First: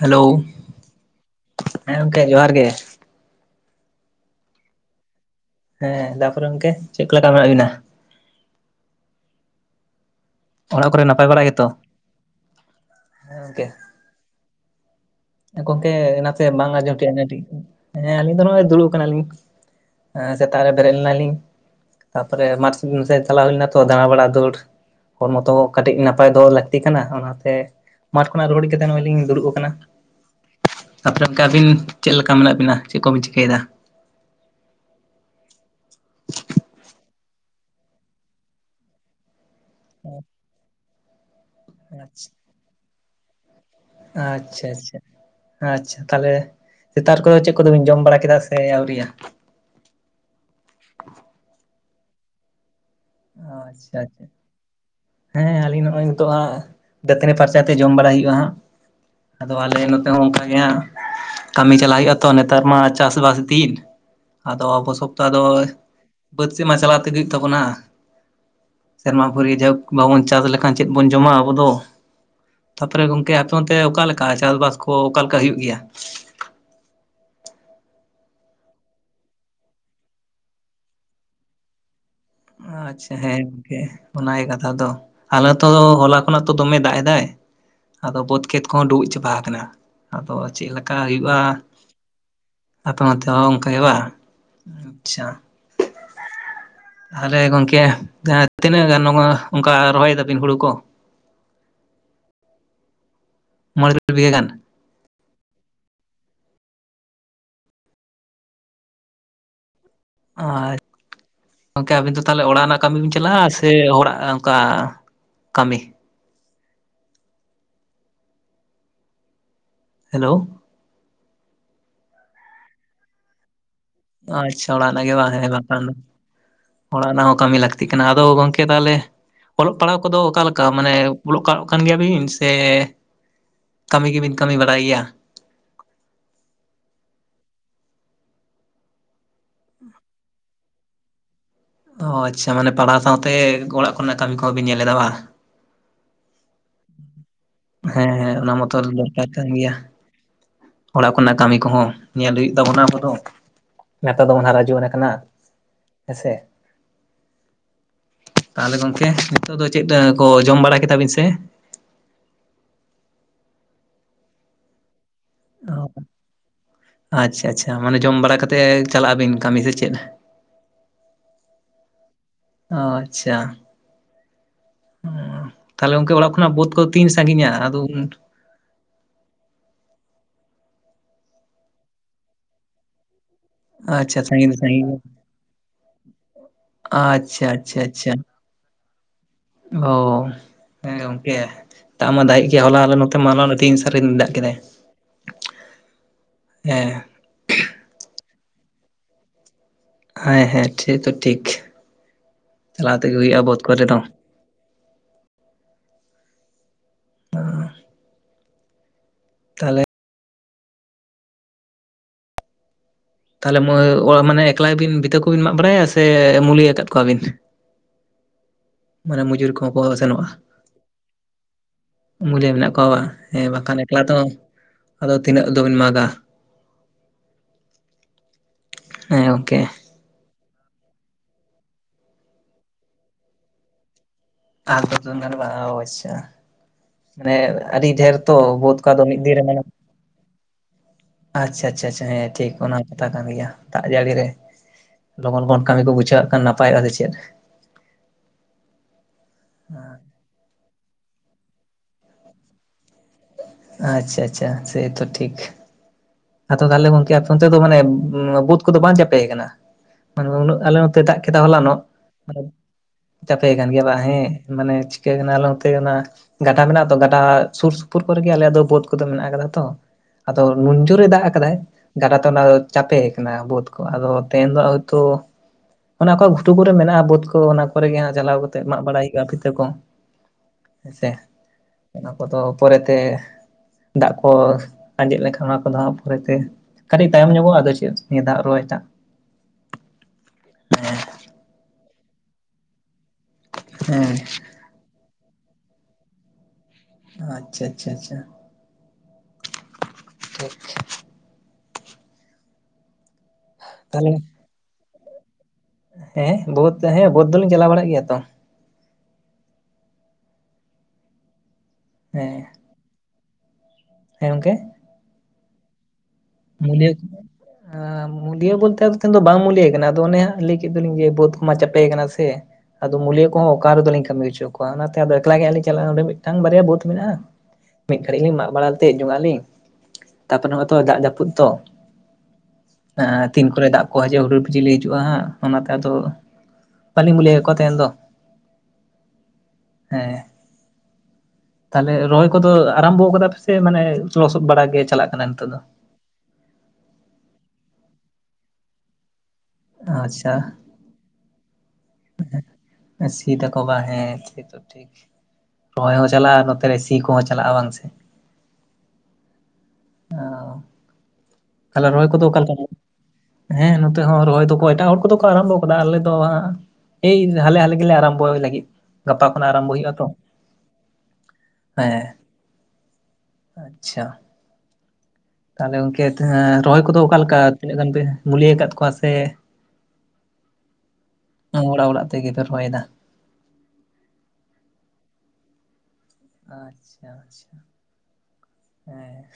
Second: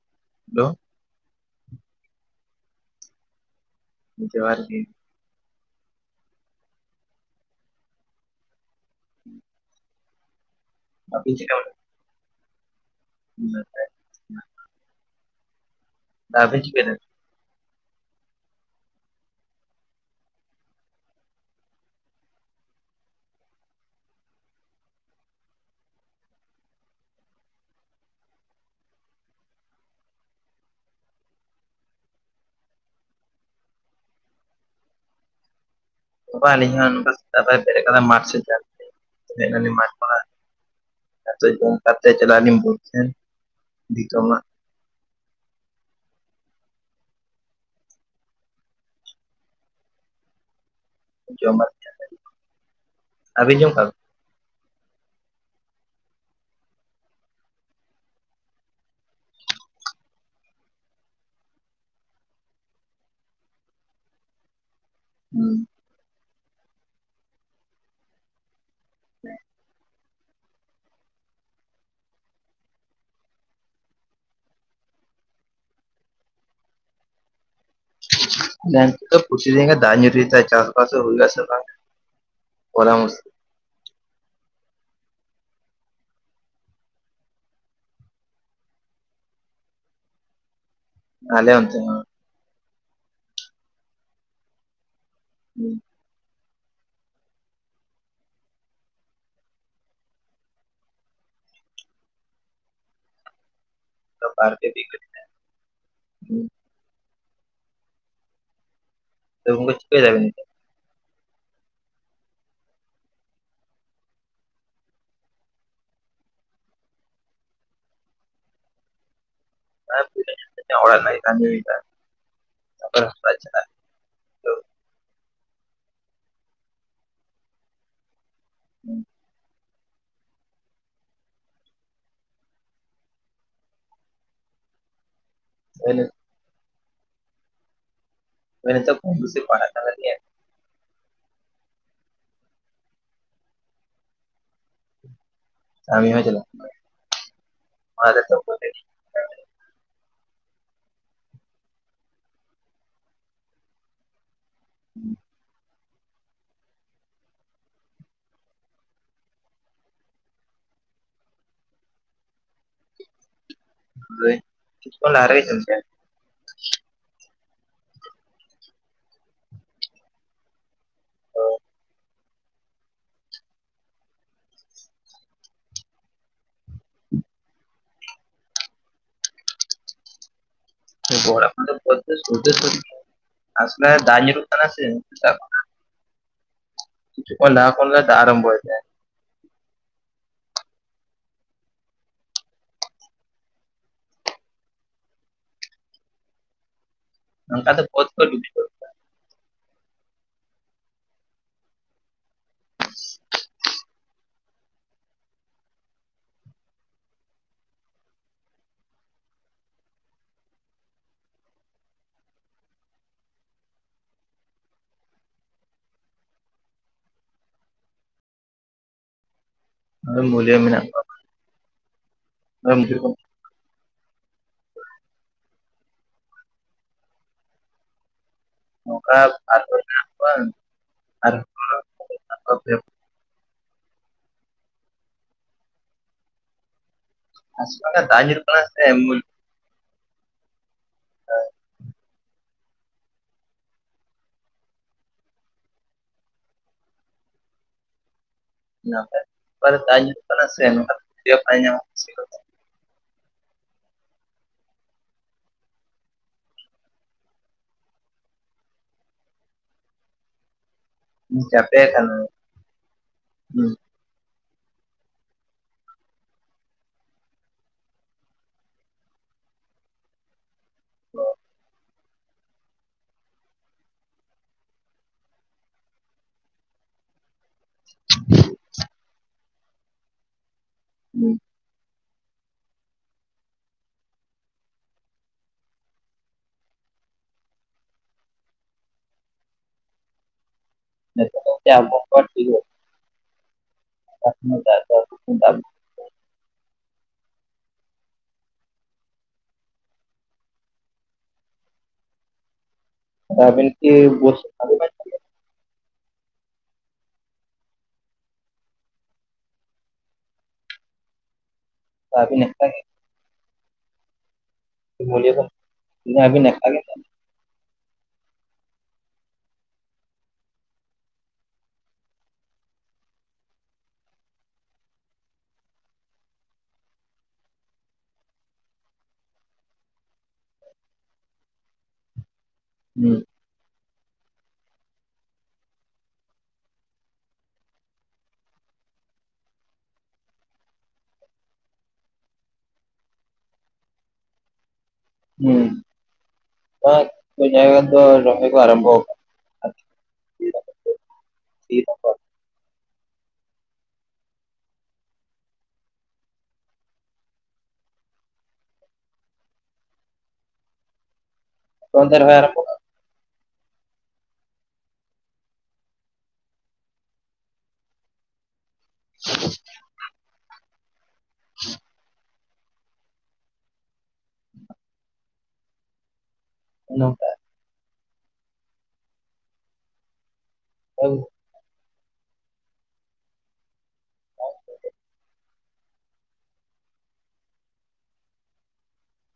Hello ᱦᱮᱸ ᱜᱚᱝᱠᱮ ᱡᱚᱦᱟᱨ ᱜᱮ᱾ ᱡᱚᱦᱟᱨ ᱜᱤ᱾ ᱦᱮᱸ ᱛᱟᱯᱚᱨᱮ ᱜᱚᱝᱠᱮ ᱪᱮᱫ ᱞᱮᱠᱟ ᱢᱮᱱᱟᱜ ᱵᱤᱱᱟ? ᱚᱲᱟᱜ ᱠᱚᱨᱮ ᱱᱟᱯᱟᱭ ᱟᱹᱵᱤᱱ ᱵᱟᱲᱟᱜ ᱪᱮᱫᱠᱟ ᱜᱮᱛᱚ? ᱢᱮᱱᱟᱜ ᱦᱮᱸ ᱵᱤᱱᱟ ᱜᱚᱝᱠᱮ᱾ ᱜᱚᱢᱠᱮ ᱱᱟᱥᱮ ᱟᱹᱵᱤᱱ ᱵᱟᱝ ᱪᱤᱠᱟᱹᱭ ᱟᱸᱡᱚᱢ ᱫᱟᱵᱤᱱ [unintelligible] ᱦᱮᱸ ᱟᱹᱞᱤᱧ ᱫᱚ ᱱᱚᱜᱼᱚᱭ ᱫᱩᱲᱩᱵ ᱠᱟᱱᱟᱞᱤᱧ᱾ ᱮᱸ ᱥᱮᱛᱟᱜᱨᱮ ᱵᱨᱮᱜ ᱞᱮᱱᱟᱞᱤᱧ ᱛᱟᱯᱚᱨᱮ ᱢᱟᱴᱽ ᱥᱮᱜ ᱪᱟᱞᱟᱣ ᱦᱩᱭ ᱞᱮᱱᱟ ᱛᱚ ᱫᱟᱬᱟᱵᱟᱲᱟ ᱫᱟᱹᱲ᱾ ᱦᱚᱲᱢᱚᱛᱚ ᱠᱟᱹᱴᱤᱡ ᱱᱟᱯᱟᱭ ᱫᱚᱦᱚ ᱞᱟᱹᱠᱛᱤ ᱠᱟᱱᱟ ᱚᱱᱟᱛᱮ ᱢᱟᱴᱷ ᱠᱷᱚᱱᱟᱜ ᱨᱩᱣᱟᱹᱲ ᱦᱮᱡ ᱠᱟᱛᱮ ᱱᱚ-ᱚᱭ ᱞᱤᱧ ᱫᱩᱲᱩᱵ ᱟᱠᱟᱱᱟ᱾ ᱛᱟᱯᱚᱨᱮ ᱜᱚᱢᱠᱮ ᱟᱹᱵᱤᱱ ᱪᱮᱫ ᱞᱮᱠᱟ ᱢᱮᱱᱟᱜ ᱵᱤᱱᱟ ᱪᱮᱫ ᱠᱚᱵᱤᱱ ᱪᱤᱠᱟᱹᱭᱮᱫᱟ? ᱟᱹᱞᱤᱧ ᱦᱚᱸ ᱱᱚᱝᱠᱟ ᱥᱮᱛᱟᱜ ᱵᱮᱲᱟ ᱵᱮᱨᱮᱜ ᱠᱟᱛᱮ ᱢᱟᱴᱽ ᱥᱮᱪ ᱦᱮᱡ ᱱᱟᱞᱤᱧ᱾ ᱚᱻ ᱠᱷᱚᱱᱟᱜ [unintelligible] ᱡᱚᱢ ᱠᱟᱛᱮᱜ ᱪᱟᱞᱟᱜ ᱟᱞᱤᱧ ᱵᱟᱹᱛ ᱥᱮᱱ᱾ ᱱᱤᱛᱚᱜ ᱢᱟ ᱟᱪᱪᱷᱟ ᱟᱪᱪᱷᱟ᱾ ᱟᱪᱪᱷᱟ ᱛᱟᱦᱚᱞᱮ ᱥᱮᱛᱟᱨ ᱠᱚᱫᱚ ᱪᱮᱫ ᱠᱚᱫᱚᱵᱤᱱ ᱡᱚᱢ ᱵᱟᱲᱟ ᱠᱮᱫᱟ ᱥᱮ ᱟᱹᱣᱨᱤᱭᱟ? ᱡᱚᱢ ᱵᱟᱲᱟ ᱠᱮᱟᱞᱮ ᱟᱪᱪᱷᱟ ᱟᱪᱪᱷᱟ᱾ ᱦᱮᱸ ᱟᱹᱞᱤᱧ ᱱᱚᱜᱼᱚᱭ ᱱᱤᱛᱚᱜ ᱦᱟᱸᱜ ᱫᱟᱹᱛᱟᱹᱱᱤ ᱯᱷᱟᱨᱪᱟᱛᱮ ᱡᱚᱢ ᱵᱟᱲᱟᱭ ᱦᱩᱭᱩᱜᱼᱟ ᱦᱟᱸᱜ᱾ ᱟᱫᱚ ᱟᱞᱮ ᱱᱚᱛᱮ ᱦᱚᱸ ᱚᱝᱠᱟ ᱜᱮ ᱦᱟᱸᱜ, ᱠᱟᱹᱢᱤ ᱪᱟᱞᱟᱜ ᱦᱩᱭᱩᱜᱼᱟ ᱛᱚ ᱱᱮᱛᱟᱨ ᱢᱟ ᱪᱟᱥᱵᱟᱥ ᱫᱤᱱ ᱟᱫᱚ ᱟᱵᱚ ᱥᱚᱵ ᱛᱚ ᱟᱫᱚ ᱵᱤᱱ ᱵᱟᱹᱫᱽ ᱥᱮᱜ ᱢᱟ ᱪᱟᱞᱟᱣ ᱛᱮᱜᱮ ᱦᱩᱭᱩᱜ ᱛᱟᱵᱚᱱᱟ᱾ ᱥᱮᱨᱢᱟ ᱯᱟᱹᱨᱤ ᱡᱟᱭᱦᱳᱠ ᱵᱟᱵᱚᱱ ᱪᱟᱥ ᱞᱮᱠᱷᱟᱱ ᱪᱮᱫ ᱵᱚᱱ ᱡᱚᱢᱟ ᱟᱵᱚ ᱫᱚ᱾ ᱛᱟᱨᱯᱚᱨᱮ ᱜᱚᱝᱠᱮ ᱟᱯᱮ ᱚᱱᱛᱮ ᱚᱠᱟ ᱞᱮᱠᱟ ᱪᱟᱥᱵᱟᱥ ᱠᱚ ᱚᱠᱟ ᱞᱮᱠᱟ ᱦᱩᱭᱩᱜ ᱜᱮᱭᱟ? ᱟᱞᱮ ᱱᱚᱛᱮ ᱯᱚᱛᱤᱫᱤᱱ ᱜᱮ ᱫᱟᱜᱽ ᱧᱩᱨᱩᱭ ᱫᱟᱭ ᱪᱟᱥ ᱵᱟᱥ ᱦᱩᱭᱩᱜ-ᱟ ᱥᱮ ᱵᱟᱝ, ᱵᱚᱞᱟ ᱟᱪᱪᱷᱟ ᱢᱩᱥᱠᱤᱞ ᱦᱮᱸ ᱜᱚᱝᱠᱮ ᱚᱱᱟᱜᱮ ᱠᱟᱛᱷᱟ ᱫᱚ ᱟᱞᱮ ᱛᱚ ᱫᱚ ᱦᱚᱞᱟ ᱠᱷᱚᱱᱟᱜ ᱛᱚ ᱫᱚᱢᱮ ᱫᱟᱜᱽ ᱮᱫᱟᱭ᱾ ᱟᱫᱚ ᱵᱟᱹᱫᱽ ᱠᱷᱮᱛ ᱠᱚᱦᱚᱸ ᱰᱩᱵᱩᱭᱡ ᱪᱟᱵᱟ ᱟᱠᱟᱱᱟ ᱟᱫᱚ ᱪᱮᱜ ᱞᱮ ᱠᱟ ᱦᱩᱭᱩᱜᱼᱟ ᱟᱞᱮ ᱚᱱᱛᱮ ᱦᱚᱸ ᱟᱯᱮ ᱚᱱᱛᱮ ᱦᱚᱸ ᱚᱝᱠᱟ ᱜᱮ ᱵᱟ ᱟᱪᱪᱷᱟ᱾ ᱦᱩᱸ, ᱛᱟᱦᱚᱞᱮ ᱜᱚᱝᱠᱮ ᱡᱟᱦᱟᱸ ᱛᱤᱱᱟᱹᱜ ᱜᱟᱱ ᱱᱚᱣᱟ ᱚᱝᱠᱟ ᱨᱚᱦᱚᱭ ᱫᱟᱹᱵᱤᱱ ᱦᱩᱲᱩ ᱠᱚ? ᱢᱟᱹᱨᱤ, ᱛᱚ ᱵᱟᱨ ᱯᱮ ᱵᱤᱜᱷᱟᱹ ᱞᱮᱠᱟ᱾ ᱦᱩᱸ ᱛᱚ ᱜᱚᱝᱠᱮ ᱪᱤᱠᱚᱟᱹᱭ ᱫᱟᱵᱤᱱ? ᱟᱪ, ᱜᱚᱝᱠᱮ ᱟᱹᱵᱤᱱ ᱫᱚ ᱛᱟᱦᱚᱞᱮ ᱚᱲᱟᱜ ᱨᱮᱱᱟᱜ ᱠᱟᱹᱢᱤ ᱵᱤᱱ ᱪᱟᱞᱟᱜᱼᱟ ᱥᱮ ᱦᱚᱲᱟᱜ ᱚᱝᱠᱟ ᱠᱟᱹᱢᱤ? ᱦᱮᱞᱳ, ᱦᱮᱸ ᱚᱲᱟᱜ ᱨᱮᱱᱟᱜ ᱜᱮ ᱠᱟᱹᱢᱤ ᱦᱩᱭ ᱫᱟ ᱛᱟᱯᱚᱨᱮ ᱦᱚᱲᱟᱜ ᱪᱟᱞᱟᱜ ᱟᱪᱪᱷᱟ ᱚᱲᱟᱜ ᱨᱮᱱᱟᱜ ᱜᱮ ᱵᱟᱝ ᱦᱮ ᱵᱟᱝᱠᱷᱟᱱ ᱫᱚ ᱚᱲᱟᱜ ᱨᱮᱱᱟᱜ ᱦᱚᱸ ᱠᱟᱹᱢᱤ ᱞᱟᱹᱠᱛᱤ ᱠᱟᱱᱟ ᱟᱫᱚ ᱜᱚᱝ ᱠᱮ ᱛᱟᱦᱚᱞᱮ ᱚᱞᱚᱜ ᱯᱟᱲᱦᱟᱣ ᱠᱚᱫᱚ ᱚᱠᱟᱞᱮᱠᱟ ᱢᱟᱱᱮ ᱚᱞᱚᱜ ᱠᱟ ᱠᱟᱱ ᱜᱮᱭᱟᱵᱤᱱ ᱥᱮ, ᱠᱟᱹᱢᱤ ᱜᱮᱵᱤᱱ ᱠᱟᱹᱢᱤ ᱵᱟᱲᱟᱭ ᱜᱮᱭᱟ? ᱦᱮᱞᱚ ᱦᱚᱭ ᱱᱤᱛᱚᱜ ᱠᱚᱢ ᱵᱮᱥᱤ ᱯᱟᱲᱦᱟᱜ ᱛᱟᱞᱮ ᱜᱮᱭᱟᱭ᱾ ᱚ ᱟᱪᱪᱷᱟ ᱢᱟᱱᱮ ᱯᱟᱲᱦᱟᱣ ᱥᱟᱶᱛᱮ ᱚᱲᱟᱜ ᱠᱚᱨᱮᱱᱟᱜ ᱠᱟᱹᱢᱤ ᱠᱚᱦᱚᱸ ᱵᱤᱱ ᱧᱮᱞᱮ ᱫᱟ ᱵᱟ᱾ ᱠᱟᱹᱢᱤ ᱦᱚᱸ ᱪᱟᱞᱟᱜ [unintelligible] ᱦᱮᱸ ᱠᱟᱱᱟ ᱦᱮᱸ ᱚᱱᱟ ᱚᱲᱟᱜ ᱨᱮ ᱢᱚᱛᱚᱨ ᱫᱚᱨᱠᱟᱨ ᱠᱟᱱ ᱜᱮᱭᱟ᱾ ᱚᱲᱟᱜ ᱠᱚᱱᱟᱜ ᱠᱟᱹᱢᱤ ᱠᱚᱦᱚᱸ ᱧᱮᱞ ᱦᱩᱭᱩᱜ ᱛᱟᱵᱚᱱᱟ ᱟᱵᱚ ᱫᱚ ᱱᱮᱛᱟᱨ ᱫᱚᱵᱚ ᱦᱟᱨᱟ ᱡᱩᱭᱚᱱ ᱟᱠᱟᱱᱟ ᱦᱮᱸᱥᱮ᱾ ᱛᱟᱦᱚᱞᱮ ᱜᱚᱝᱠᱮ ᱱᱤᱛᱚᱜ ᱫᱚ ᱪᱮᱫ ᱠᱚ ᱡᱚᱢ ᱵᱟᱲᱟ ᱠᱮᱫᱟ ᱵᱤᱱ ᱥᱮ? ᱦᱚᱭ ᱠᱤᱪᱷᱩ ᱠᱷᱚᱱ ᱞᱟᱦᱟ ᱨᱮ᱾ ᱚ ᱟᱪᱪᱷᱟ ᱟᱪᱪᱷᱟ ᱢᱟᱱᱮ ᱡᱚᱢ ᱵᱟᱲᱟ ᱠᱟᱛᱮᱜ ᱪᱟᱞᱟᱜ ᱟᱹᱵᱤᱱ ᱠᱟᱹᱢᱤ ᱥᱮ ᱪᱮᱜ? ᱚᱸ ᱟᱪᱪᱷᱟ᱾ ᱦᱩᱸ ᱛᱟᱦᱚᱞᱮ ᱜᱚᱝᱠᱮ ᱚᱲᱟᱜ ᱠᱷᱚᱱᱟᱜ ᱵᱟᱹᱫᱽ ᱠᱚ ᱛᱤᱱ ᱥᱟᱺᱜᱤᱧᱟ ᱟᱫᱚ ᱩᱱᱟᱹ ᱦᱮᱸ [unintelligible] ᱟᱥᱚᱞᱮ ᱫᱟ ᱟᱪᱪᱷᱟ ᱧᱩᱨᱩᱜ ᱥᱟᱺᱜᱤᱧ ᱠᱟᱱᱟ ᱥᱮ ᱥᱟᱺᱜᱤᱧ ᱥᱮᱛᱟᱜ ᱠᱷᱚᱱᱟᱜ᱾ ᱠᱤᱪᱷᱩ ᱠᱷᱚᱱ ᱟᱪᱪᱷᱟ ᱞᱟᱦᱟ ᱟᱪᱪᱷᱟ ᱠᱷᱚᱱ ᱨᱮ ᱟᱪᱪᱷᱟ ᱫᱟᱜᱽ ᱟᱨᱟᱢᱵᱳᱭᱮᱜ ᱛᱟᱦᱮᱸᱜ᱾ ᱚ ᱦᱮᱸ ᱜᱚᱝᱠᱮ᱾ ᱫᱟᱜᱽ ᱢᱟ ᱫᱟᱜᱮᱜ ᱜᱮᱭᱟ ᱦᱚᱞᱟ ᱟᱞᱮ ᱱᱚᱛᱮ ᱢᱟᱞᱟ ᱛᱤᱱ ᱥᱟᱨᱤᱧ ᱫᱟᱜᱽ ᱠᱮᱫᱟᱭ᱾ ᱦᱮᱸ, ᱱᱚᱝᱠᱟ ᱫᱚ ᱵᱟᱹᱫᱽ [unintelligible] ᱠᱚ ᱦᱮᱸ ᱦᱮᱸ ᱴᱷᱤᱠ ᱛᱚ ᱴᱷᱤᱠ ᱪᱟᱞᱟᱣ ᱛᱮᱜᱮ ᱦᱩᱭᱩᱜᱼᱟ ᱵᱟᱹᱫᱽ ᱠᱚᱨᱮ ᱫᱚ᱾ ᱚᱸ ᱛᱟᱦᱚᱞᱮ ᱛᱟᱦᱞᱮ ᱢᱟᱹᱭ ᱚᱣᱟ ᱢᱟᱱᱮ ᱮᱠᱞᱟ ᱜᱮ ᱵᱤᱱ ᱵᱤᱛᱟᱹ ᱠᱚᱵᱤᱱ ᱢᱟᱜᱽ ᱵᱟᱲᱟᱭᱟ ᱥᱮ ᱢᱩᱞᱭᱟᱹᱛᱮᱜ ᱠᱚᱣᱟ ᱵᱤᱱ? ᱢᱟᱱᱮ ᱢᱚᱡᱩᱨ ᱠᱚᱦᱚᱸ ᱠᱚ ᱥᱮᱱᱚᱜᱼᱟ ᱢᱩᱞᱭᱟᱹ ᱢᱮᱱᱟᱜ ᱢᱩᱞᱟᱹᱭᱟᱹ ᱢᱮᱱᱟᱜ ᱠᱚᱣᱟ ᱵᱟᱝ? ᱦᱮᱸ ᱵᱟᱠᱷᱟᱱ ᱮᱠᱞᱟ ᱛᱚ ᱟᱫᱚ ᱛᱤᱱᱟᱹᱜ ᱫᱚᱵᱤᱱ ᱢᱟᱜᱟ᱾ ᱱᱚᱝᱠᱟ ᱦᱮᱸ ᱜᱚᱝᱠᱮ, ᱢᱮᱱᱟᱜ ᱠᱚᱣᱟ ᱟᱨ ᱫᱟᱜ [inaudible] [inaudible] ᱢᱟᱱᱮ ᱠᱟᱱᱟ ᱥᱮ ᱟᱹᱰᱤ ᱚᱠᱟᱨᱮ ᱰᱷᱮᱨ ᱫᱟᱜ ᱛᱚ ᱧᱩᱨᱩᱜ ᱵᱳᱫᱽ ᱠᱚ ᱫᱚ ᱢᱤᱫ ᱫᱤᱱ ᱨᱮ ᱢᱟᱱᱮ ᱟᱪᱪᱷᱟ ᱟᱪᱪᱷᱟ ᱪᱷᱟ ᱦᱮᱸ ᱴᱷᱤᱠ ᱚᱱᱟ ᱠᱟᱛᱷᱟ ᱠᱟᱱ ᱜᱮᱭᱟ ᱫᱟᱜ ᱡᱟᱹᱲᱤ ᱨᱮ ᱞᱚᱜᱚᱱ ᱞᱚᱜᱚᱱ ᱠᱟᱹᱢᱤ ᱠᱚ ᱵᱩᱡᱷᱟᱹᱜ ᱠᱷᱟᱱ ᱱᱟᱯᱟᱭᱚᱜ-ᱟ ᱟᱫᱚ ᱪᱮᱫ᱾ [inaudible] ᱟᱪᱪᱷᱟ ᱟᱪᱪᱷᱟ ᱥᱮᱛᱚ ᱴᱷᱤᱠ᱾ ᱟᱫᱚ ᱛᱟᱦᱞᱮ ᱜᱚᱝᱠᱮ ᱟᱯᱮ ᱚᱱᱛᱮ ᱫᱚ ᱢᱟᱱᱮ ᱵᱟᱹᱫᱽ ᱠᱚᱫᱚ ᱵᱟᱝ ᱪᱟᱯᱮ ᱟᱠᱟᱱᱟ ᱢᱟᱱᱮ ᱩᱱᱟᱹᱜ ᱟᱞᱮ ᱛᱮ ᱫᱟᱜ ᱠᱮᱫᱟ ᱦᱚᱞᱟᱱᱚᱜ ᱪᱟᱯᱮ ᱠᱟᱱᱟ ᱪᱟᱯᱮ ᱠᱟᱱ ᱜᱮᱭᱟ ᱵᱟᱝ ᱦᱮᱸ᱾ ᱢᱟᱱᱮ ᱪᱤᱠᱟᱹ ᱠᱟᱱᱟ ᱟᱞᱮ ᱚᱱᱛᱮ ᱚᱱᱟ ᱜᱟᱴᱟ ᱢᱮᱱᱟᱜ ᱛᱚ ᱜᱟᱴᱟ ᱥᱩᱨ ᱥᱩᱯᱩᱨ ᱠᱚᱨᱮ ᱜᱮ ᱟᱞᱮᱭᱟᱜ ᱫᱚ ᱵᱟᱹᱫᱽ ᱠᱚᱫᱚ ᱢᱮᱱᱟᱜ ᱟᱠᱟᱫᱟ ᱛᱚ ᱟᱫᱚ ᱱᱩᱱ ᱡᱩᱨ ᱮ ᱫᱟᱜ ᱟᱠᱟᱫᱟᱭ᱾ ᱜᱟᱰᱟ ᱛᱚᱞᱟ ᱪᱟᱯᱮ ᱟᱠᱟᱱᱟ ᱵᱟᱹᱫᱽ ᱠᱚ ᱟᱫᱚ ᱛᱮᱦᱮᱧ ᱫᱚ ᱦᱳᱭᱛᱚ ᱚᱱᱟ ᱠᱚ ᱜᱷᱩᱴᱩ ᱠᱚᱨᱮ ᱢᱮᱱᱟᱜ-ᱟ ᱵᱟᱹᱫᱽ ᱠᱚ ᱚᱱᱟ ᱠᱚᱨᱮ ᱜᱮ ᱦᱟᱸᱜ ᱡᱟᱞᱟᱣ ᱠᱟᱛᱮᱜ ᱢᱟᱜ ᱵᱟᱲᱟᱭ ᱦᱩᱭᱩᱜ-ᱟ ᱯᱷᱤᱛᱟᱹ ᱠᱚ ᱦᱮᱸᱥᱮ᱾ ᱚᱱᱟ ᱠᱚᱫᱚ ᱯᱚᱨᱮ ᱛᱮ ᱫᱟᱜ ᱠᱚ ᱟᱸᱡᱮᱫ ᱞᱮᱠᱷᱟᱱ ᱚᱱᱟ ᱟᱫᱚ ᱦᱟᱸᱜ ᱯᱚᱨᱮ ᱛᱮ ᱠᱟᱹᱴᱤᱡ ᱛᱟᱭᱚᱢ ᱧᱚᱜᱚᱜ-ᱟ ᱟᱫᱚ ᱪᱮᱫ ᱱᱤᱭᱟᱹ ᱫᱟᱜ ᱨᱚᱦᱚᱭ ᱫᱟᱜ ᱦᱮᱸ [inaudible] ᱟᱪᱪᱷᱟ ᱟᱪᱪᱷᱟ ᱟᱪᱪᱷᱟ [unintelligible] ᱛᱟᱦᱚᱞᱮ [inaudible] ᱦᱮᱸ ᱵᱳᱫᱽ ᱦᱮᱸ ᱵᱳᱫᱽ ᱫᱚᱞᱤᱧ ᱪᱟᱞᱟᱣ ᱵᱟᱲᱟᱜ ᱜᱮᱭᱟ ᱛᱚ᱾ ᱟᱵᱤᱱ ᱦᱮᱸ ᱮᱠᱞᱟ ᱜᱮ? ᱦᱮᱸ ᱜᱚᱝᱠᱮ᱾ [inaudible] ᱤᱱᱟᱹ ᱟᱵᱤᱱᱟᱜ [inaudible] ᱢᱩᱞᱭᱟᱹ ᱵᱚᱞᱛᱮ ᱟᱫᱚ ᱛᱮᱦᱮᱱ ᱫᱚ ᱵᱟᱝ ᱢᱩᱞᱭᱟᱹ ᱠᱟᱱᱟ ᱟᱫᱚ ᱚᱱᱮ ᱦᱟᱸᱜ ᱞᱟᱹᱭ ᱠᱮᱜ ᱫᱚᱞᱤᱧ ᱡᱮ ᱵᱟᱹᱫᱽ ᱠᱚᱢᱟ ᱪᱟᱯᱮ ᱠᱟᱱᱟ ᱥᱮ᱾ ᱟᱫᱚ ᱢᱩᱞᱤᱭᱟᱹ ᱠᱚᱦᱚᱸ ᱚᱠᱟ ᱨᱮᱫᱚ ᱞᱤᱧ ᱠᱟᱹᱢᱤ ᱦᱚᱪᱚ ᱠᱚᱣᱟ ᱚᱱᱟᱛᱮ ᱟᱫᱚ ᱮᱠᱞᱟ ᱜᱮ ᱦᱟᱸᱜ ᱞᱤᱧ ᱪᱟᱞᱟᱜ-ᱟ ᱚᱰᱮ ᱢᱤᱫᱴᱟᱝ ᱵᱟᱨᱭᱟ ᱵᱟᱹᱫᱽ ᱢᱮᱱᱟᱜ-ᱟ᱾ ᱢᱤᱫ ᱜᱷᱟᱹᱲᱤᱡ ᱞᱤᱧ ᱢᱟᱜ ᱵᱟᱲᱟ ᱛᱮᱜ ᱡᱚᱣᱟᱜ ᱟᱹᱞᱤᱧ ᱛᱟᱨᱯᱚᱨ ᱢᱟᱛᱚ ᱫᱟᱜ ᱡᱟ ᱯᱩᱫ ᱛᱚ ᱦᱩᱸ ᱮᱸ ᱛᱤᱱ ᱠᱚᱨᱮ ᱫᱟᱜ ᱠᱚ ᱦᱟᱡᱩᱜ-ᱟ ᱦᱩᱰᱩᱨ ᱵᱤᱡᱽᱞᱤ ᱦᱤᱡᱩᱜ-ᱟ ᱦᱟᱸᱜ ᱚᱱᱟᱛᱮ ᱟᱫᱚ ᱟᱹᱞᱤᱧ ᱵᱚᱞᱮ ᱚᱠᱟᱛᱮ ᱮᱱ ᱫᱚ ᱦᱮᱸ ᱛᱟᱦᱚᱞᱮ ᱨᱚᱦᱚᱭ ᱠᱚᱫᱚ ᱟᱨᱟᱢᱵᱚ ᱠᱟᱫᱟ ᱯᱮᱥᱮ ᱢᱟᱱᱮ ᱞᱚᱥᱚᱫ ᱵᱟᱲᱟ ᱜᱮ ᱪᱟᱞᱟᱜ? ᱠᱟᱱᱟ ᱱᱤᱛᱚᱜ ᱫᱚ ᱦᱩᱸ [inaudible] [inaudible] ᱨᱚᱦᱚᱭ ᱠᱚ ᱟᱨᱟᱢᱵᱚ ᱠᱟᱫᱟ᱾ ᱟᱪᱪᱷᱟ [inaudible] [inaudible] ᱥᱤ ᱫᱟᱠᱚ ᱵᱟᱝ ᱦᱮ [inaudible] ᱨᱚᱦᱚᱭ ᱦᱚᱸ ᱪᱟᱞᱟᱜ-ᱟ ᱱᱚᱛᱮ ᱨᱮ ᱥᱤ ᱠᱚᱦᱚᱸ ᱪᱟᱞᱟᱜ-ᱟ ᱵᱟᱝ ᱥᱮ᱾ ᱚ ᱛᱟᱦᱚᱞᱮ ᱟᱯᱮ ᱨᱚᱦᱚᱭ ᱚᱱᱛᱮ ᱠᱚᱫᱚ ᱚᱠᱟ ᱞᱮᱠᱟ ᱟᱨᱟᱢᱵᱚ [inaudible] ᱦᱮᱸ ᱱᱚᱛᱮ ᱦᱚᱸ ᱨᱚᱦᱚᱭ ᱫᱚᱠᱚ ᱮᱴᱟᱜ ᱦᱚᱲ ᱠᱚᱫᱚ ᱠᱚ ᱟᱨᱟᱢᱵᱚ ᱠᱟᱫᱟ ᱟᱞᱮ ᱫᱚ ᱦᱟᱸᱜ ᱮᱭ ᱦᱟᱞᱮ ᱟᱞᱮ ᱜᱮᱞᱮ ᱟᱨᱟᱢᱵᱚᱭ ᱞᱟᱹᱜᱤᱫ, ᱜᱟᱯᱟ ᱠᱷᱚᱱᱟᱜ ᱟᱨᱟᱢᱵᱚ ᱦᱩᱭᱩᱜ-ᱟ ᱛᱚ ᱦᱮᱸ᱾ ᱟᱪᱪᱷᱟ᱾ [unintelligible] ᱛᱟᱦᱚᱞᱮ ᱜᱚᱝᱠᱮ ᱨᱚᱦᱚᱭ ᱠᱟᱜ-ᱟ ᱠᱚᱫᱚ ᱱᱚᱝᱠᱟ ᱚᱠᱟᱞᱮᱠᱟ ᱛᱤᱱᱟᱹᱜ ᱜᱟᱱ ᱯᱮ ᱢᱩᱞᱤᱭᱟᱹ ᱟᱠᱟᱫ ᱠᱚᱣᱟ ᱥᱮ [inaudible] ᱚᱲᱟᱜ ᱚᱲᱟᱜ ᱛᱮᱜᱮᱯᱮ ᱨᱚᱦᱚᱭᱫᱟ? ᱟᱪᱪᱷᱟ ᱟᱪᱪᱷᱟ, ᱦᱮᱸ᱾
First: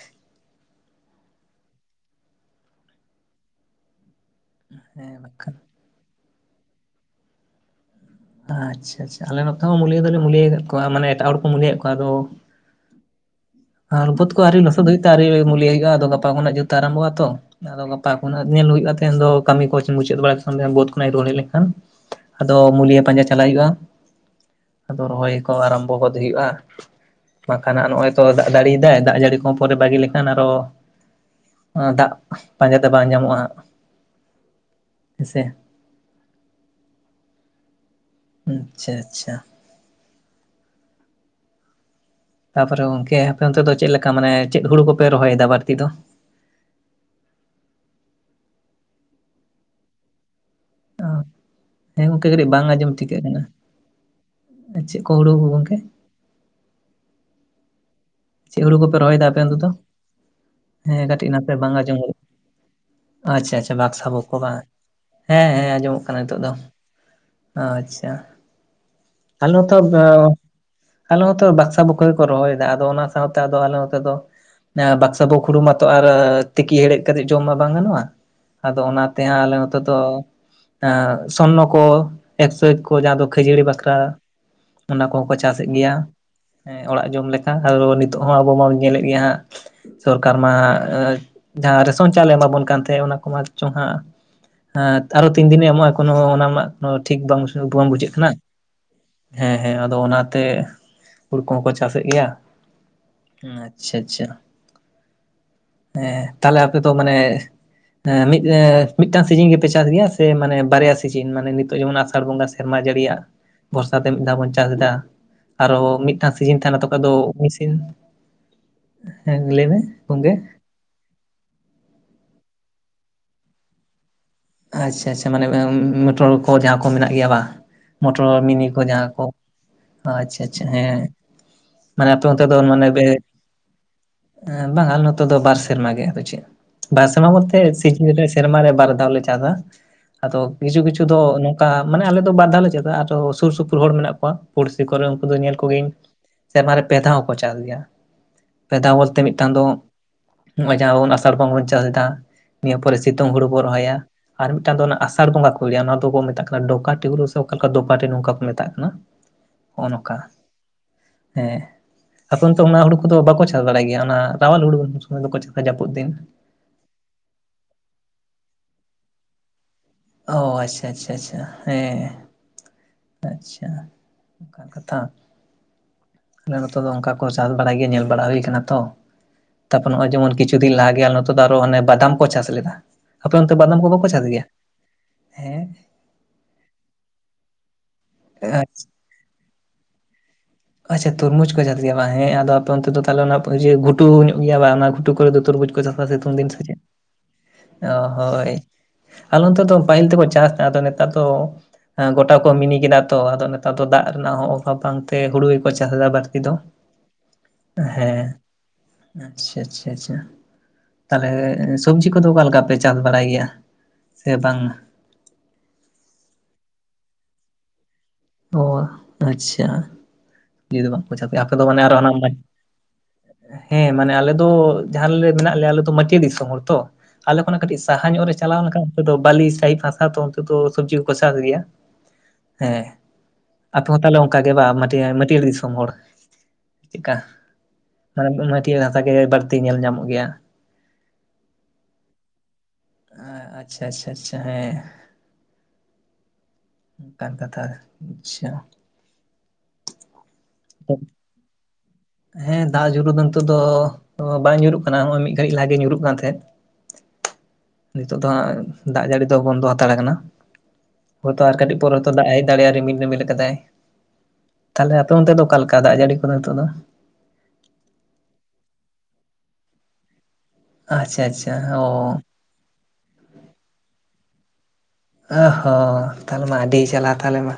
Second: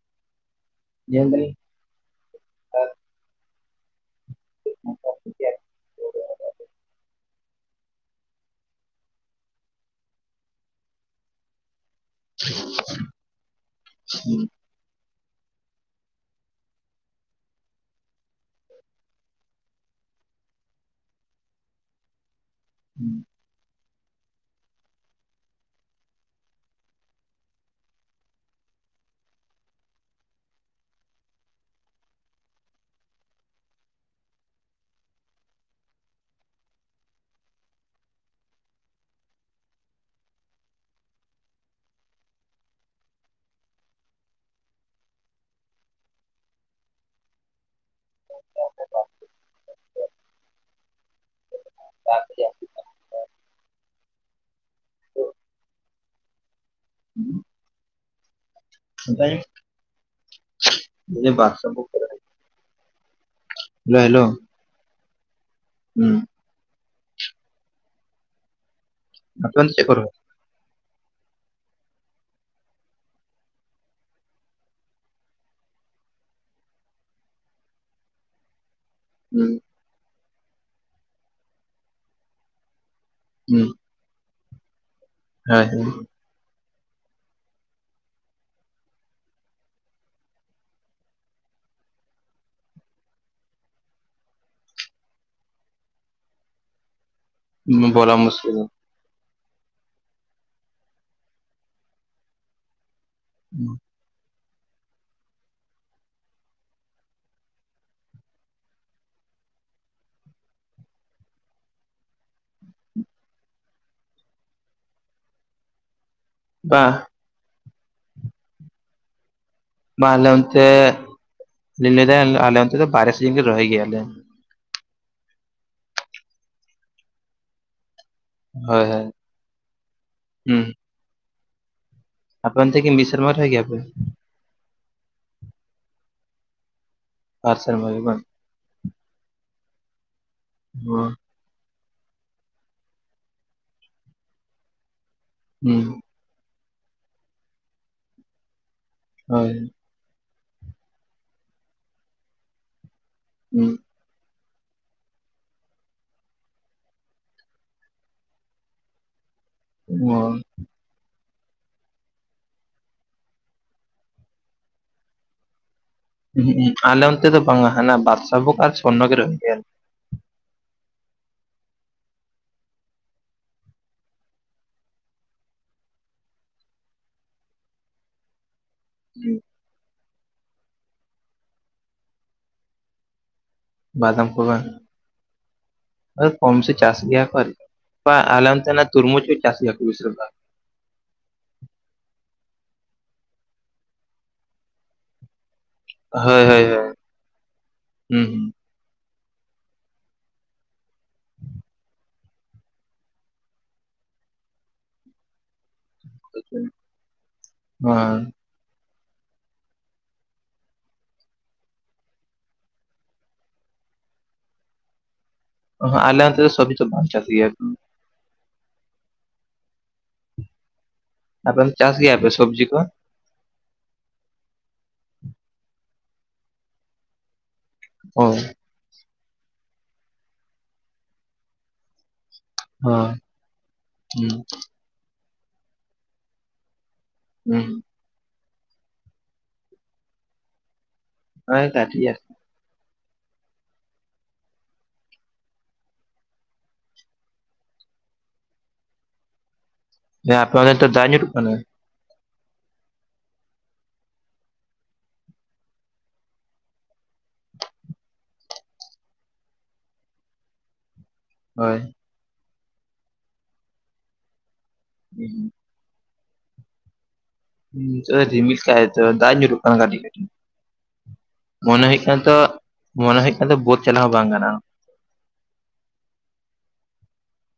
ᱧᱮᱞ ᱫᱟᱹᱧ᱾ ᱦᱮᱸ ᱱᱟᱠᱷᱟᱱ᱾ ᱦᱮᱞᱳ ᱟᱪᱪᱷᱟ ᱟᱪᱪᱷᱟ ᱟᱞᱮ ᱱᱚᱛ ᱦᱚᱸ ᱢᱩᱞᱤᱭᱟᱹ ᱫᱚᱞᱮ ᱢᱩᱞᱤᱭᱟᱹ ᱟᱠᱟᱫ ᱠᱚᱣᱟ ᱢᱟᱱᱮ ᱮᱴᱟᱜ ᱦᱚᱲ ᱠᱚ ᱢᱩᱞᱤᱭᱮᱫ ᱠᱚᱣᱟ ᱟᱫᱚ [unintelligible] ᱟᱨ ᱵᱟᱹᱫᱽᱠᱚ ᱟᱣᱨᱤ ᱞᱚᱥᱚᱫ ᱦᱩᱭᱩᱜ ᱛᱮ ᱟᱣᱨᱤ ᱢᱩᱞᱭᱟ. ᱦᱩᱭᱩᱜᱼᱟ ᱟᱫᱚ ᱜᱟᱯᱟ ᱠᱷᱚᱱᱟᱜ ᱡᱚᱨᱛᱮ ᱟᱨᱟᱢᱵᱚ-ᱟ ᱛᱚ᱾ ᱟᱫᱚ ᱜᱟᱯᱟ ᱠᱷᱚᱱᱟᱜ ᱧᱮᱞ ᱦᱩᱭᱩᱜᱼᱟ ᱛᱮᱦᱮᱧ ᱫᱚ ᱠᱟᱹᱢᱤ ᱠᱚᱪ ᱢᱩᱪᱟᱹᱫ ᱵᱟᱲᱟ [unintelligible] ᱵᱟᱹᱫ ᱠᱷᱚᱱᱟᱜ ᱤᱧ ᱨᱩᱣᱟᱹᱲ ᱦᱮᱡ ᱞᱮᱱᱠᱷᱟᱱ ᱟᱫᱚ ᱢᱩᱞᱤᱭᱟᱹ ᱦᱩᱸ ᱯᱟᱸᱡᱟ ᱪᱟᱞᱟᱜ ᱦᱩᱭᱩᱜᱼᱟ᱾ ᱟᱫᱚ ᱨᱚᱦᱚᱭ ᱠᱚ ᱟᱨᱟᱢᱵᱚ ᱜᱚᱫ ᱦᱩᱭᱩᱜᱼᱟ ᱵᱟᱠᱷᱟᱱ ᱦᱟᱸᱜ ᱱᱚᱜᱼᱚᱭ ᱛᱚ ᱫᱟᱜ ᱡᱟᱲᱤᱭᱫᱟᱭ ᱫᱟᱜ ᱡᱟᱹᱲᱤ ᱠᱚ ᱯᱚᱨᱮ ᱵᱟᱹᱜᱤ ᱞᱮᱠᱷᱟᱱ ᱟᱨᱚ ᱫᱟᱜ ᱯᱟᱸᱡᱟ ᱛᱮ ᱵᱟᱝ ᱧᱟᱢᱚᱜᱼᱟ ᱦᱟᱸᱜ ᱦᱮᱸᱥᱮ᱾ ᱟᱪᱪᱷᱟ ᱟᱪᱪᱷᱟ᱾ ᱛᱟᱯᱚᱨᱮ ᱜᱚᱝᱠᱮ ᱟᱯᱮ ᱚᱱᱛᱮ ᱫᱚ ᱪᱮᱫ ᱞᱮᱠᱟ ᱢᱟᱱᱮ ᱪᱮᱫ ᱦᱩᱲᱩ ᱠᱚᱯᱮ ᱨᱚᱦᱚᱭᱮᱫᱟ ᱵᱟᱹᱲᱛᱤ ᱫᱚ? [unintelligible] ᱚᱻ ᱦᱮᱸ ᱜᱚᱝᱠᱮ ᱠᱟᱹᱴᱤᱡ ᱵᱟᱝ ᱟᱸᱡᱚᱢ ᱴᱷᱤᱠᱟᱹᱜ ᱠᱟᱱᱟ᱾ ᱪᱮᱫ ᱠᱚ ᱦᱩᱲᱩ ᱜᱚᱝᱠᱮ? [unintelligible] ᱪᱮᱫ ᱦᱩᱲᱩ ᱠᱚᱯᱮ ᱨᱚᱦᱚᱭᱫᱟ ᱟᱯᱮ ᱚᱱᱛᱮ ᱫᱚ ᱦᱮᱸ ᱠᱟᱹᱴᱤᱡ ᱱᱟᱥᱮ ᱵᱟᱝ ᱟᱸᱡᱚᱢ [unintelligible] ᱟᱪᱪᱷᱟ ᱟᱪᱪᱷᱟ ᱵᱟᱠᱥᱟᱵᱷᱚᱠ ᱠᱚ ᱵᱟᱝ ᱦᱮᱸ ᱦᱮᱸ ᱟᱸᱡᱚᱢᱚᱜ ᱠᱟᱱᱟ ᱱᱤᱛᱳᱜ ᱫᱚ᱾ ᱟᱪᱪᱷᱟ ᱛᱟᱦᱞᱮ ᱟᱯᱮ ᱚᱱᱛᱮ ᱱᱚᱛᱮ ᱪᱮᱫ ᱠᱚ ᱫᱚ ᱨᱚᱦᱚᱭᱟ ᱟᱞᱮ ᱱᱚᱛᱮ ᱵᱟᱠᱥᱟ ᱵᱷᱚᱠ ᱠᱚ ᱨᱚᱦᱚᱭᱮᱫᱟ ᱟᱫᱚ ᱚᱱᱟ ᱥᱟᱶᱛᱮ ᱟᱫᱚ ᱟᱞᱮ ᱱᱚᱛᱮ ᱫᱚ ᱵᱟᱠᱥᱟ ᱵᱷᱳᱠ ᱦᱩᱲᱩ ᱢᱟᱛᱚ ᱟᱨ ᱛᱤᱠᱤ ᱦᱮᱲᱦᱮᱫ ᱠᱟᱛᱮᱜ ᱡᱚᱢ ᱢᱟ ᱵᱟᱝ ᱜᱟᱱᱚᱜᱼᱟ ᱟᱫᱚ ᱚᱱᱟ ᱛᱮ ᱦᱚ ᱦᱩᱸ ᱟᱞᱮ ᱱᱚᱛᱮ ᱫᱚ ᱥᱚᱨᱱᱚ ᱠᱚ ᱮᱠᱥᱚᱮᱠ ᱠᱚ ᱡᱟᱦᱟᱸ ᱫᱚ ᱠᱷᱟᱹᱡᱟᱹᱲᱤ ᱦᱩᱸ ᱵᱟᱠᱷᱨᱟ ᱚᱱᱟ ᱠᱚᱦᱚᱸ ᱠᱚ ᱦᱳᱭ ᱪᱟᱥᱮᱫ ᱜᱮᱭᱟ᱾ ᱦᱳᱭ ᱦᱮᱸ ᱚᱲᱟᱜ ᱡᱚᱢ ᱞᱮᱠᱟ ᱟᱫᱚ ᱱᱤᱛᱚᱜ ᱦᱚᱸ ᱟᱵᱚ ᱢᱟᱵᱚᱱ ᱧᱮᱞᱮᱫ ᱜᱮᱭᱟ ᱦᱟᱸᱜ ᱥᱚᱨᱠᱟᱨ ᱢᱟ ᱡᱟᱦᱟᱸ ᱨᱮᱥᱚᱱ ᱪᱟᱣᱞᱮ ᱮᱢᱟᱵᱚᱱ ᱠᱟᱱ ᱛᱟᱦᱮᱸᱫ ᱚᱱᱟ ᱠᱚᱢᱟ ᱪᱚᱝ ᱦᱟᱸᱜ ᱦᱟᱸᱛ ᱟᱨᱚ ᱛᱤᱱ ᱫᱤᱱᱮ ᱮᱢᱚᱜᱼᱟ ᱠᱳᱱᱳ ᱚᱱᱟ ᱢᱟ ᱴᱷᱤᱠ ᱵᱟᱝ ᱵᱩᱡᱷᱟᱹᱜ ᱵᱚᱞᱟ ᱠᱟᱱᱟ᱾ ᱢᱩᱥᱠᱤᱞ ᱦᱮᱸ ᱦᱮᱸ ᱟᱫᱚ ᱚᱱᱟᱛᱮ ᱦᱩᱲᱩ ᱠᱚᱦᱚᱸ ᱠᱚ ᱪᱟᱥᱮᱫ ᱜᱮᱭᱟ᱾ ᱟᱪᱪᱷᱟ ᱟᱪᱪᱷᱟ ᱦᱮᱸ ᱛᱟᱦᱞᱮ ᱟᱯᱮ ᱫᱚ ᱢᱟᱱᱮ ᱦᱮᱸ ᱢᱤᱫ ᱮᱸ ᱢᱤᱫᱴᱟᱝ ᱥᱤᱡᱤᱱ ᱜᱮᱯᱮ ᱪᱟᱥ ᱜᱮᱭᱟ ᱥᱮ ᱢᱟᱱᱮ ᱵᱟᱨᱭᱟ ᱥᱤᱡᱤᱱ ᱢᱟᱱᱮ ᱱᱤᱛᱚᱜ ᱡᱮᱢᱚᱱ ᱟᱥᱟᱲ ᱵᱚᱸᱜᱟ ᱥᱮᱨᱢᱟ ᱡᱟᱹᱲᱤᱭᱟᱜ ᱵᱚᱨᱥᱟ ᱛᱮ ᱢᱤᱫ ᱫᱷᱟᱣ ᱵᱚᱱ ᱪᱟᱥᱮᱫᱟ ᱟᱨᱚ ᱢᱤᱫ ᱴᱟᱱ ᱥᱤᱡᱤᱱ ᱛᱟᱦᱮᱱᱟ ᱵᱟᱝ ᱛᱚᱠᱷᱚᱡ ᱫᱚ ᱢᱤᱥᱤᱱ ᱦᱮᱸ ᱞᱟᱹᱭ ᱵᱮᱱ᱾ ᱢᱟ ᱟᱞᱮ ᱚᱱᱛᱮ ᱟᱞᱤᱧ ᱞᱟᱹᱭ ᱫᱟ ᱟᱞᱮ ᱚᱱᱛᱮ ᱫᱚ ᱵᱟᱭᱨᱟ ᱥᱤᱡᱤᱱ ᱜᱮ ᱨᱚᱦᱚᱭ ᱜᱮᱭᱟᱞᱮ᱾ ᱟᱪᱪᱷᱟ ᱟᱪᱪᱷᱟ ᱢᱟᱱᱮ ᱢᱮᱴᱨᱳᱞ ᱠᱚ ᱡᱟᱦᱟᱸ ᱠᱚ ᱢᱮᱱᱟᱜ ᱜᱮᱭᱟ ᱵᱟᱝ᱾ ᱢᱳᱴᱨᱚ ᱢᱤᱱᱤ ᱠᱚ ᱦᱳᱭ ᱦᱳᱭ ᱡᱟᱦᱟᱸ ᱠᱚ ᱟᱪᱪᱷᱟ ᱦᱩᱸ ᱟᱪᱪᱷᱟ ᱦᱮᱸ᱾ ᱢᱟᱱᱮ ᱟᱯᱮ ᱚᱱᱛᱮ ᱫᱚ ᱢᱟᱱᱮ ᱠᱤ ᱵᱮ ᱢᱤᱫ ᱥᱮᱨᱢᱟ ᱨᱚᱦᱚᱭ ᱜᱮᱭᱟ ᱯᱮ ᱵᱟᱝᱟ ᱱᱚᱛᱮ ᱫᱚ ᱵᱟᱨ ᱥᱮᱨᱢᱟ ᱜᱮ ᱯᱟᱪᱮᱫ ᱵᱟᱨ ᱥᱮᱨᱢᱟ ᱵᱚᱞᱛᱮ ᱥᱮᱨᱢᱟ ᱜᱮ ᱥᱤᱡᱤᱱ ᱵᱟᱝ ᱨᱮ ᱥᱮᱨᱢᱟ ᱨᱮ ᱵᱟᱨ ᱫᱷᱟᱣ ᱞᱮ ᱪᱟᱥᱟ ᱟᱫᱚ ᱠᱤᱪᱷᱩ ᱠᱤᱪᱷᱩ ᱫᱚ ᱱᱚ ᱚᱱᱠᱟ ᱢᱟᱱᱮ ᱟᱞᱮ ᱫᱚ ᱵᱟᱨ ᱫᱷᱟᱣ ᱞᱮ ᱪᱟᱥᱼᱟ ᱟᱨᱚ ᱥᱩᱨ ᱥᱩᱯᱩᱨ ᱦᱚᱲ ᱢᱮᱱᱟᱜ ᱠᱚᱣᱟ ᱯᱩᱲᱥᱤ ᱠᱚᱨᱮ ᱩᱱᱠᱩ ᱫᱚ ᱧᱮᱞ ᱠᱚᱜᱮ ᱦᱩᱸ ᱤᱧ ᱥᱮᱨᱢᱟ ᱨᱮ ᱯᱮ ᱫᱷᱟᱣ ᱦᱚᱸᱠᱚ ᱪᱟᱥ ᱜᱮᱭᱟ ᱯᱮ ᱫᱷᱟᱣ ᱵᱚᱞᱛᱮ ᱢᱤᱫ ᱴᱟᱱ ᱦᱳᱭ ᱫᱚ ᱱᱚᱜ-ᱚᱭ ᱡᱟᱦᱟᱸ ᱵᱚᱱ ᱟᱥᱟᱲ ᱵᱚᱸᱜᱟ ᱵᱚᱱ ᱪᱟᱥ ᱮᱫᱟ ᱱᱤᱭᱟᱹ ᱯᱚᱨᱮ ᱥᱤᱛᱩᱝ ᱦᱩᱲᱩ ᱵᱚᱱ ᱨᱚᱦᱚᱭᱟ ᱟᱨ ᱢᱤᱜᱴᱟᱝ ᱫᱚ ᱚᱱᱟ ᱟᱥᱟᱲ ᱵᱚᱸᱜᱟ ᱠᱚ ᱞᱟᱹᱭᱟ ᱚᱱᱟ ᱫᱚ ᱠᱚ ᱢᱮᱛᱟᱜ ᱠᱟᱱᱟ ᱰᱳᱠᱟ ᱴᱤᱩᱨᱩ ᱥᱮ ᱚᱠᱟ ᱞᱮᱠᱟ ᱰᱳᱯᱟᱴᱤ ᱱᱚᱝᱠᱟ ᱠᱚ ᱢᱮᱛᱟᱜ ᱠᱟᱱᱟ᱾ ᱦᱚᱸᱜ ᱚ ᱱᱚᱝᱠᱟ ᱦᱮᱸ᱾ ᱮᱠᱷᱚᱱ ᱛᱚ ᱚᱱᱟ ᱦᱩᱲᱩ ᱠᱚᱫᱚ ᱵᱟᱠᱚ ᱪᱟᱥ ᱵᱟᱲᱟᱭ ᱜᱮᱭᱟ ᱚᱱᱟ ᱨᱟᱣᱟᱞ ᱦᱩᱲᱩ ᱫᱚᱠᱚ ᱪᱟᱥᱟ ᱡᱟᱹᱯᱩᱫ ᱫᱤᱱ᱾ ᱟᱞᱮ ᱚᱱᱛᱮ ᱫᱚ ᱵᱟᱝ-ᱟ ᱦᱟᱱᱟ ᱵᱟᱨᱥᱟ ᱵᱩᱠ ᱟᱨ ᱥᱚᱨᱱᱚ ᱞᱮ ᱨᱚᱦᱚᱭ ᱜᱮᱭᱟ᱾ ᱚ ᱟᱪᱪᱷᱟ ᱟᱪᱪᱷᱟ ᱟᱪᱪᱷᱟ ᱦᱮᱸ᱾ ᱟᱪᱪᱷᱟ ᱚᱝᱠᱟᱱ ᱠᱟᱛᱷᱟ᱾ ᱟᱞᱮ ᱱᱚᱛᱮ ᱫᱚ ᱚᱝᱠᱟ ᱠᱚ ᱪᱟᱥ ᱵᱟᱲᱟᱭ ᱜᱮᱭᱟ ᱧᱮᱞ ᱵᱟᱲᱟ ᱦᱩᱭ ᱠᱟᱱᱟ ᱛᱚ ᱟᱨᱠᱤ ᱛᱟᱯᱚᱨ ᱱᱚᱜᱚᱭ ᱡᱮᱢᱚᱱ ᱠᱤᱪᱷᱩ ᱫᱤᱱ ᱞᱟᱦᱟ ᱜᱮ ᱟᱞᱮ ᱱᱚᱛᱮ ᱫᱚ ᱟᱨᱚ ᱦᱟᱱᱮ ᱵᱟᱫᱟᱢ ᱠᱚ ᱪᱟᱥ ᱞᱮᱫᱟ᱾ ᱟᱯᱮ ᱚᱱᱛᱮ ᱵᱟᱫᱟᱢ ᱠᱚ ᱵᱟᱠᱚ ᱪᱟᱥ ᱠᱚ ᱜᱮᱭᱟ ᱵᱟᱝ ᱦᱮᱸ? ᱠᱚᱢ ᱥᱮ ᱪᱟᱥ ᱜᱮᱭᱟ ᱠᱚ ᱟᱨᱠᱤ ᱵᱟ ᱟᱞᱮ ᱚᱱᱛᱮ ᱱᱟᱜ ᱛᱩᱨᱢᱩᱡᱽ ᱠᱚ ᱪᱟᱥ ᱜᱮᱭᱟ ᱠᱚ ᱵᱤᱥᱤᱨ ᱵᱷᱟᱜ᱾ ᱟᱪᱪᱷᱟ ᱛᱩᱨᱢᱩᱡᱽ ᱠᱚ ᱪᱟᱥ ᱜᱮᱭᱟ ᱵᱟᱝ ᱦᱮᱸ ᱟᱫᱚ ᱟᱯᱮ ᱚᱱᱛᱮ ᱫᱚ ᱛᱟᱦᱚᱞᱮ ᱚᱱᱟ ᱤᱭᱟᱹ ᱜᱷᱩᱴᱩ ᱧᱚᱜ ᱜᱮᱭᱟ ᱵᱟᱝ ᱚᱱᱟ ᱜᱷᱩᱴᱩ ᱠᱚᱨᱮ ᱫᱚ ᱛᱩᱨᱢᱩᱡᱽ ᱛᱩᱫᱟᱠᱚ ᱥᱤᱛᱩᱝ ᱦᱳᱭ ᱫᱤᱱ ᱦᱳᱭ ᱥᱮᱪᱮᱫ ᱦᱳᱭ ᱚ ᱦᱩᱸ ᱦᱳᱭ᱾ ᱟᱞᱮ ᱚᱱᱛᱮ ᱫᱚ ᱯᱟᱭᱤᱞ ᱛᱮ ᱠᱚ ᱪᱟᱥᱟ ᱟᱫᱚ ᱱᱮᱛᱟᱨ ᱫᱚ ᱟ ᱜᱚᱴᱟ ᱠᱚ ᱢᱤᱱᱤ ᱠᱮᱫᱟ ᱛᱚ ᱟᱫᱚ ᱱᱮᱛᱟᱨ ᱫᱚ ᱫᱟᱜ ᱨᱮᱱᱟᱜ ᱦᱚᱸ ᱚᱵᱷᱟᱵ ᱵᱟᱝᱛᱮ ᱦᱩᱲᱩ ᱜᱮᱠᱚ ᱪᱟᱥ ᱫᱟ ᱵᱟᱹᱲᱛᱤ ᱫᱚ ᱦᱩᱸ ᱦᱮᱸ᱾ ᱟᱪᱪᱷᱟ ᱟᱪᱪᱷᱟ ᱟᱪᱪᱷᱟ᱾ ᱛᱟᱦᱞᱮ ᱥᱚᱵᱽᱡᱤ ᱠᱚᱫᱚ ᱚᱠᱟ ᱞᱮᱠᱟ ᱯᱮ ᱪᱟᱥ ᱵᱟᱲᱟᱭ ᱜᱮᱭᱟ ᱥᱮ ᱵᱟᱝ? ᱟᱞᱮ ᱚᱱᱛᱮ ᱫᱚ ᱥᱚᱵᱽᱡᱤ ᱵᱟ ᱪᱟᱥ ᱜᱮᱭᱟ ᱠᱚ᱾ ᱚ ᱟᱪᱪᱷᱟ ᱤᱭᱟ ᱫᱚ ᱵᱟᱝ ᱠᱚ ᱪᱟᱥ ᱜᱮᱭᱟ ᱟᱯᱮ ᱫᱚ ᱚᱱᱛᱮ ᱢᱟᱱᱮ ᱟᱨᱚ ᱪᱟᱥ ᱦᱟᱱᱟ ᱜᱮᱭᱟ ᱯᱮ ᱥᱚᱵᱽᱡᱤ ᱠᱚ ᱦᱮᱸ ᱢᱟᱱᱮ ᱟᱞᱮ ᱫᱚ ᱡᱟᱦᱟᱸ ᱨᱮᱞᱮ ᱢᱮᱱᱟᱜ ᱞᱮᱭᱟ ᱟᱞᱮ ᱫᱚ ᱢᱟᱪᱮᱫᱤ ᱥᱚᱢᱚᱭ ᱛᱚ ᱟᱞᱮ ᱠᱷᱚᱱᱟᱜ ᱠᱟᱹᱴᱤᱡ ᱥᱟᱦᱟ ᱚ ᱧᱚᱜ ᱨᱮ ᱪᱟᱞᱟᱣ ᱞᱮᱠᱷᱟᱱ ᱯᱩᱨᱟᱹ ᱵᱟᱹᱞᱤ ᱥᱟᱹᱦᱤ ᱦᱟᱥᱟ ᱛᱚ ᱚᱱᱛᱮ ᱫᱚ ᱥᱚᱵᱽᱡᱤ ᱠᱚ ᱠᱚ ᱪᱟᱥ ᱜᱮᱭᱟ᱾ ᱦᱮᱸ ᱦᱚᱸ ᱟᱯᱮ ᱦᱚᱸ ᱛᱟᱦᱞᱮ ᱦᱩᱸ ᱚᱱᱠᱟ ᱜᱮ ᱵᱟᱝ ᱢᱟᱹᱴᱭᱟᱹᱲ ᱢᱟᱹᱴᱭᱟᱹᱨᱲ ᱫᱤᱥᱚᱢ ᱦᱚᱲ ᱪᱮᱜᱠᱟ ᱦᱩᱸ ᱢᱟᱱᱮ ᱢᱟᱴᱤᱭᱟᱹᱲ ᱦᱟᱥᱟ ᱜᱮ ᱵᱟᱹᱲᱛᱤ ᱧᱮᱞ ᱧᱟᱢᱚᱜ ᱜᱮᱭᱟ᱾ ᱦᱮᱸ ᱠᱟᱴᱤᱭᱟ᱾ ᱟ ᱟᱪᱪᱷᱟ ᱟᱪᱪᱷᱟ ᱟᱪᱪᱷᱟ ᱦᱮᱸ᱾ ᱚᱱᱠᱟᱱ ᱠᱟᱛᱷᱟ ᱟᱪᱪᱷᱟ᱾ ᱦᱮᱸ ᱟᱯᱮ ᱚᱱᱛᱮ ᱫᱚ ᱫᱟᱜ ᱧᱩᱨᱩᱜ ᱠᱟᱱᱟ? ᱦᱮᱸ ᱫᱟᱜ ᱡᱩᱨᱩᱜ ᱫᱚ ᱱᱤᱛᱚᱜ ᱫᱚ ᱵᱟᱝ ᱧᱩᱨᱩᱜ ᱠᱟᱱᱟ ᱦᱚᱭᱚᱭ ᱢᱤᱫ ᱜᱷᱟᱹᱲᱤᱡ ᱞᱟᱦᱟ ᱜᱮ ᱧᱩᱨᱩᱜ ᱠᱟᱱ ᱛᱟᱦᱮᱸᱫ᱾ ᱱᱤᱛᱳᱜ ᱫᱚ ᱦᱟᱸᱜ ᱫᱟᱜ ᱡᱟᱹᱲᱤ ᱫᱚ ᱵᱚᱱᱫᱚ ᱦᱟᱛᱟᱲᱟ ᱠᱟᱱᱟ ᱦᱳᱭᱛᱳ ᱟᱨ ᱠᱟᱹᱴᱤᱡ ᱦᱳᱭ ᱯᱚᱨ ᱫᱟᱜ ᱮ ᱫᱟᱲᱮ-ᱟ ᱨᱤᱢᱤᱞ ᱨᱤᱢᱤᱞ ᱠᱟᱫᱟᱭ ᱛᱟᱦᱚᱞᱮ ᱟᱯᱮ ᱚᱱᱛᱮ ᱫᱚ ᱚᱠᱟ ᱞᱮᱠᱟ ᱫᱟᱜ ᱡᱟᱹᱲᱤ ᱠᱚᱫᱚ ᱱᱤᱛᱳᱜ ᱫᱚ? ᱱᱤᱛᱚᱜ-ᱮ ᱨᱤᱢᱤᱞ ᱠᱟ ᱟᱭ ᱛᱚ ᱫᱟᱜ ᱧᱩᱨᱩᱜ ᱠᱟᱱᱟ ᱠᱟᱴᱤᱡ ᱠᱟᱴᱤᱡ᱾ ᱟᱪᱪᱷᱟ ᱟᱪᱪᱷᱟ ᱚ ᱢᱚᱱᱮ ᱦᱩᱭᱩᱜ ᱠᱟᱱᱟ ᱛᱚ ᱢᱚᱱᱮ ᱦᱩᱭᱩᱜ ᱠᱟᱱᱟ ᱛᱚ ᱵᱟᱫᱽ ᱪᱟᱞᱟᱣ ᱦᱚᱸ ᱵᱟᱝ ᱜᱟᱱᱚᱜ-ᱟ᱾ ᱚ ᱦᱚᱸ ᱛᱟᱦᱞᱮ ᱢᱟ ᱟᱹᱰᱤ ᱡᱟᱞᱟ ᱛᱟᱦᱚᱞᱮ ᱢᱟ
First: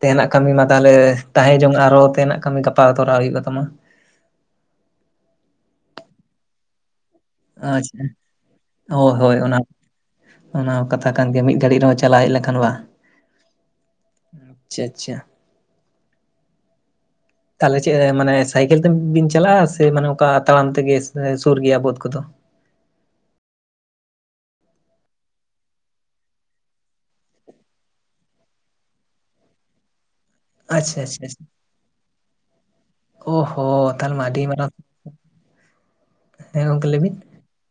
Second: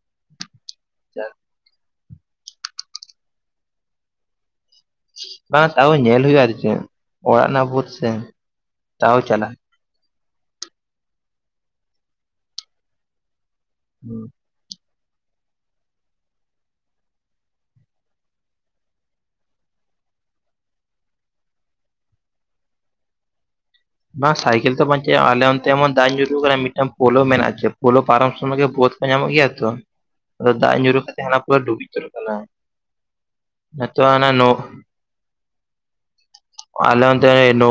ᱛᱮᱦᱮᱱᱟᱜ ᱠᱟᱹᱢᱤ ᱢᱟ ᱛᱟᱦᱞᱮ ᱛᱟᱦᱮᱸ ᱡᱚᱝ ᱟᱨᱚ ᱛᱮᱦᱮᱱᱟ ᱠᱟᱹᱢᱤ ᱜᱟᱯᱟ ᱛᱚᱨᱟᱣ ᱦᱩᱭᱩᱜ-ᱟ ᱛᱟᱢᱟ᱾ ᱵᱟᱝ ᱛᱟᱣ ᱧᱮᱞ ᱦᱩᱭᱩᱜ-ᱟ ᱟᱨ ᱪᱮ ᱚᱲᱟᱜ ᱨᱮᱱᱟ ᱵᱟᱹᱫᱽ ᱟᱪᱪᱷᱟ ᱥᱮ ᱦᱳᱭ ᱛᱟᱣ ᱦᱳᱭ ᱪᱟᱞᱟ ᱚᱱᱟ ᱚᱱᱟ ᱦᱚᱸ ᱠᱟᱛᱷᱟ ᱠᱟᱱ ᱜᱮᱭᱟ ᱢᱤᱫ ᱜᱷᱟᱹᱲᱤᱡ ᱨᱮᱦᱚᱸ ᱪᱟᱞᱟᱣ ᱦᱮᱡ ᱞᱮᱠᱷᱟᱱ ᱵᱟᱝ᱾ [unintelligible] ᱟᱪᱷᱟ ᱪᱟ ᱛᱟᱦᱚᱞᱮ ᱪᱮᱜ ᱢᱟᱱᱮ ᱥᱟᱭᱠᱮᱞ ᱛᱮ ᱵᱤᱱ ᱪᱟᱞᱟᱜ-ᱟ ᱥᱮ ᱢᱟᱱᱮ ᱚᱱᱠᱟ ᱛᱟᱲᱟᱢ ᱛᱮᱜᱮ ᱥᱩᱨ ᱜᱮᱭᱟ ᱵᱟᱹᱫ ᱠᱚᱫᱚ? ᱵᱟᱝ ᱥᱟᱭᱠᱮᱞ ᱛᱚ ᱵᱟᱝ ᱪᱟᱜ-ᱟ ᱟᱞᱮ ᱚᱱᱛᱮᱢᱟ ᱫᱟᱜ ᱧᱩᱨᱩᱜ ᱠᱟᱱᱟ ᱢᱤᱫᱴᱟᱝ ᱯᱳᱞᱳ ᱢᱮᱱᱟᱜ ᱪᱮ ᱯᱳᱞᱳ ᱯᱟᱨᱚᱢ ᱥᱚᱢᱚᱭ ᱜᱮ ᱵᱟᱸᱫ ᱠᱚ ᱧᱟᱢᱚᱜ ᱜᱮᱭᱟ ᱛᱚ ᱟᱫᱚ ᱫᱟᱜ ᱟᱪᱪᱷᱟ ᱧᱩᱨᱩᱜ ᱠᱟᱛᱮ ᱟᱪᱪᱷᱟ ᱟᱪᱪᱷᱟ ᱚᱱᱟ ᱯᱩᱨᱟᱹ ᱰᱩᱵᱩᱡᱽ ᱩᱛᱟᱹᱨᱚᱜ ᱠᱟᱱᱟ᱾ ᱚ ᱦᱚ ᱱᱤᱛᱚᱜ ᱛᱟᱦᱞᱮ ᱢᱟ ᱦᱟᱱᱟ ᱟᱹᱵᱤ ᱱᱚ ᱢᱟᱨᱟᱝ ᱦᱮᱸ ᱜᱚᱝᱠᱮ ᱞᱟᱹᱭ ᱟᱞᱮ ᱵᱤᱱ ᱚᱱᱛᱮ ᱱᱳ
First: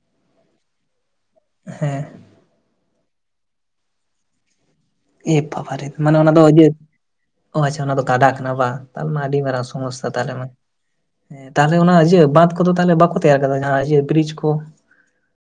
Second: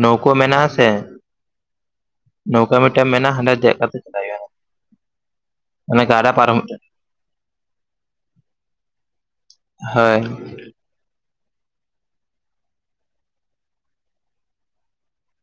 ᱱᱚᱣᱠᱳ ᱢᱮᱱᱟᱜ ᱟᱥᱮ ᱦᱮᱸ᱾ ᱱᱚᱣᱠᱟ ᱢᱤᱫᱴᱟᱝ ᱢᱮᱱᱟᱜᱼᱟ ᱦᱟᱸᱰᱮ ᱫᱮᱡ ᱠᱟᱛᱮ ᱪᱟᱞᱟᱜ ᱦᱩᱭᱩᱜᱼᱟ᱾ ᱮ ᱵᱟᱵᱟᱨᱮ ᱢᱟᱱᱮ ᱜᱟᱰᱟ ᱚᱱᱟ ᱫᱚ ᱯᱟᱨᱚᱢ ᱤᱭᱟᱹ ᱚ ᱟᱪᱪᱷᱟ ᱚᱱᱟ ᱫᱚ ᱜᱟᱰᱟ ᱠᱟᱱᱟ ᱵᱟ ᱛᱟᱦᱞᱮ ᱢᱟ ᱟᱹᱰᱤ ᱢᱟᱨᱟᱝ ᱥᱚᱢᱚᱥᱥᱟ ᱦᱳᱭ ᱛᱟᱦᱞᱮ ᱢᱟ᱾ ᱦᱮᱸ ᱛᱟᱦᱚᱞᱮ ᱚᱱᱟ ᱤᱭᱟᱹ ᱵᱟᱸᱫᱷ ᱠᱚᱫᱚ ᱛᱟᱦᱚᱞᱮ ᱵᱟᱠᱚ ᱛᱮᱭᱟᱨ ᱟᱠᱟᱫᱟ ᱡᱟᱦᱟᱸ ᱤᱭᱟᱹ ᱵᱨᱤᱡᱽ ᱠᱚ᱾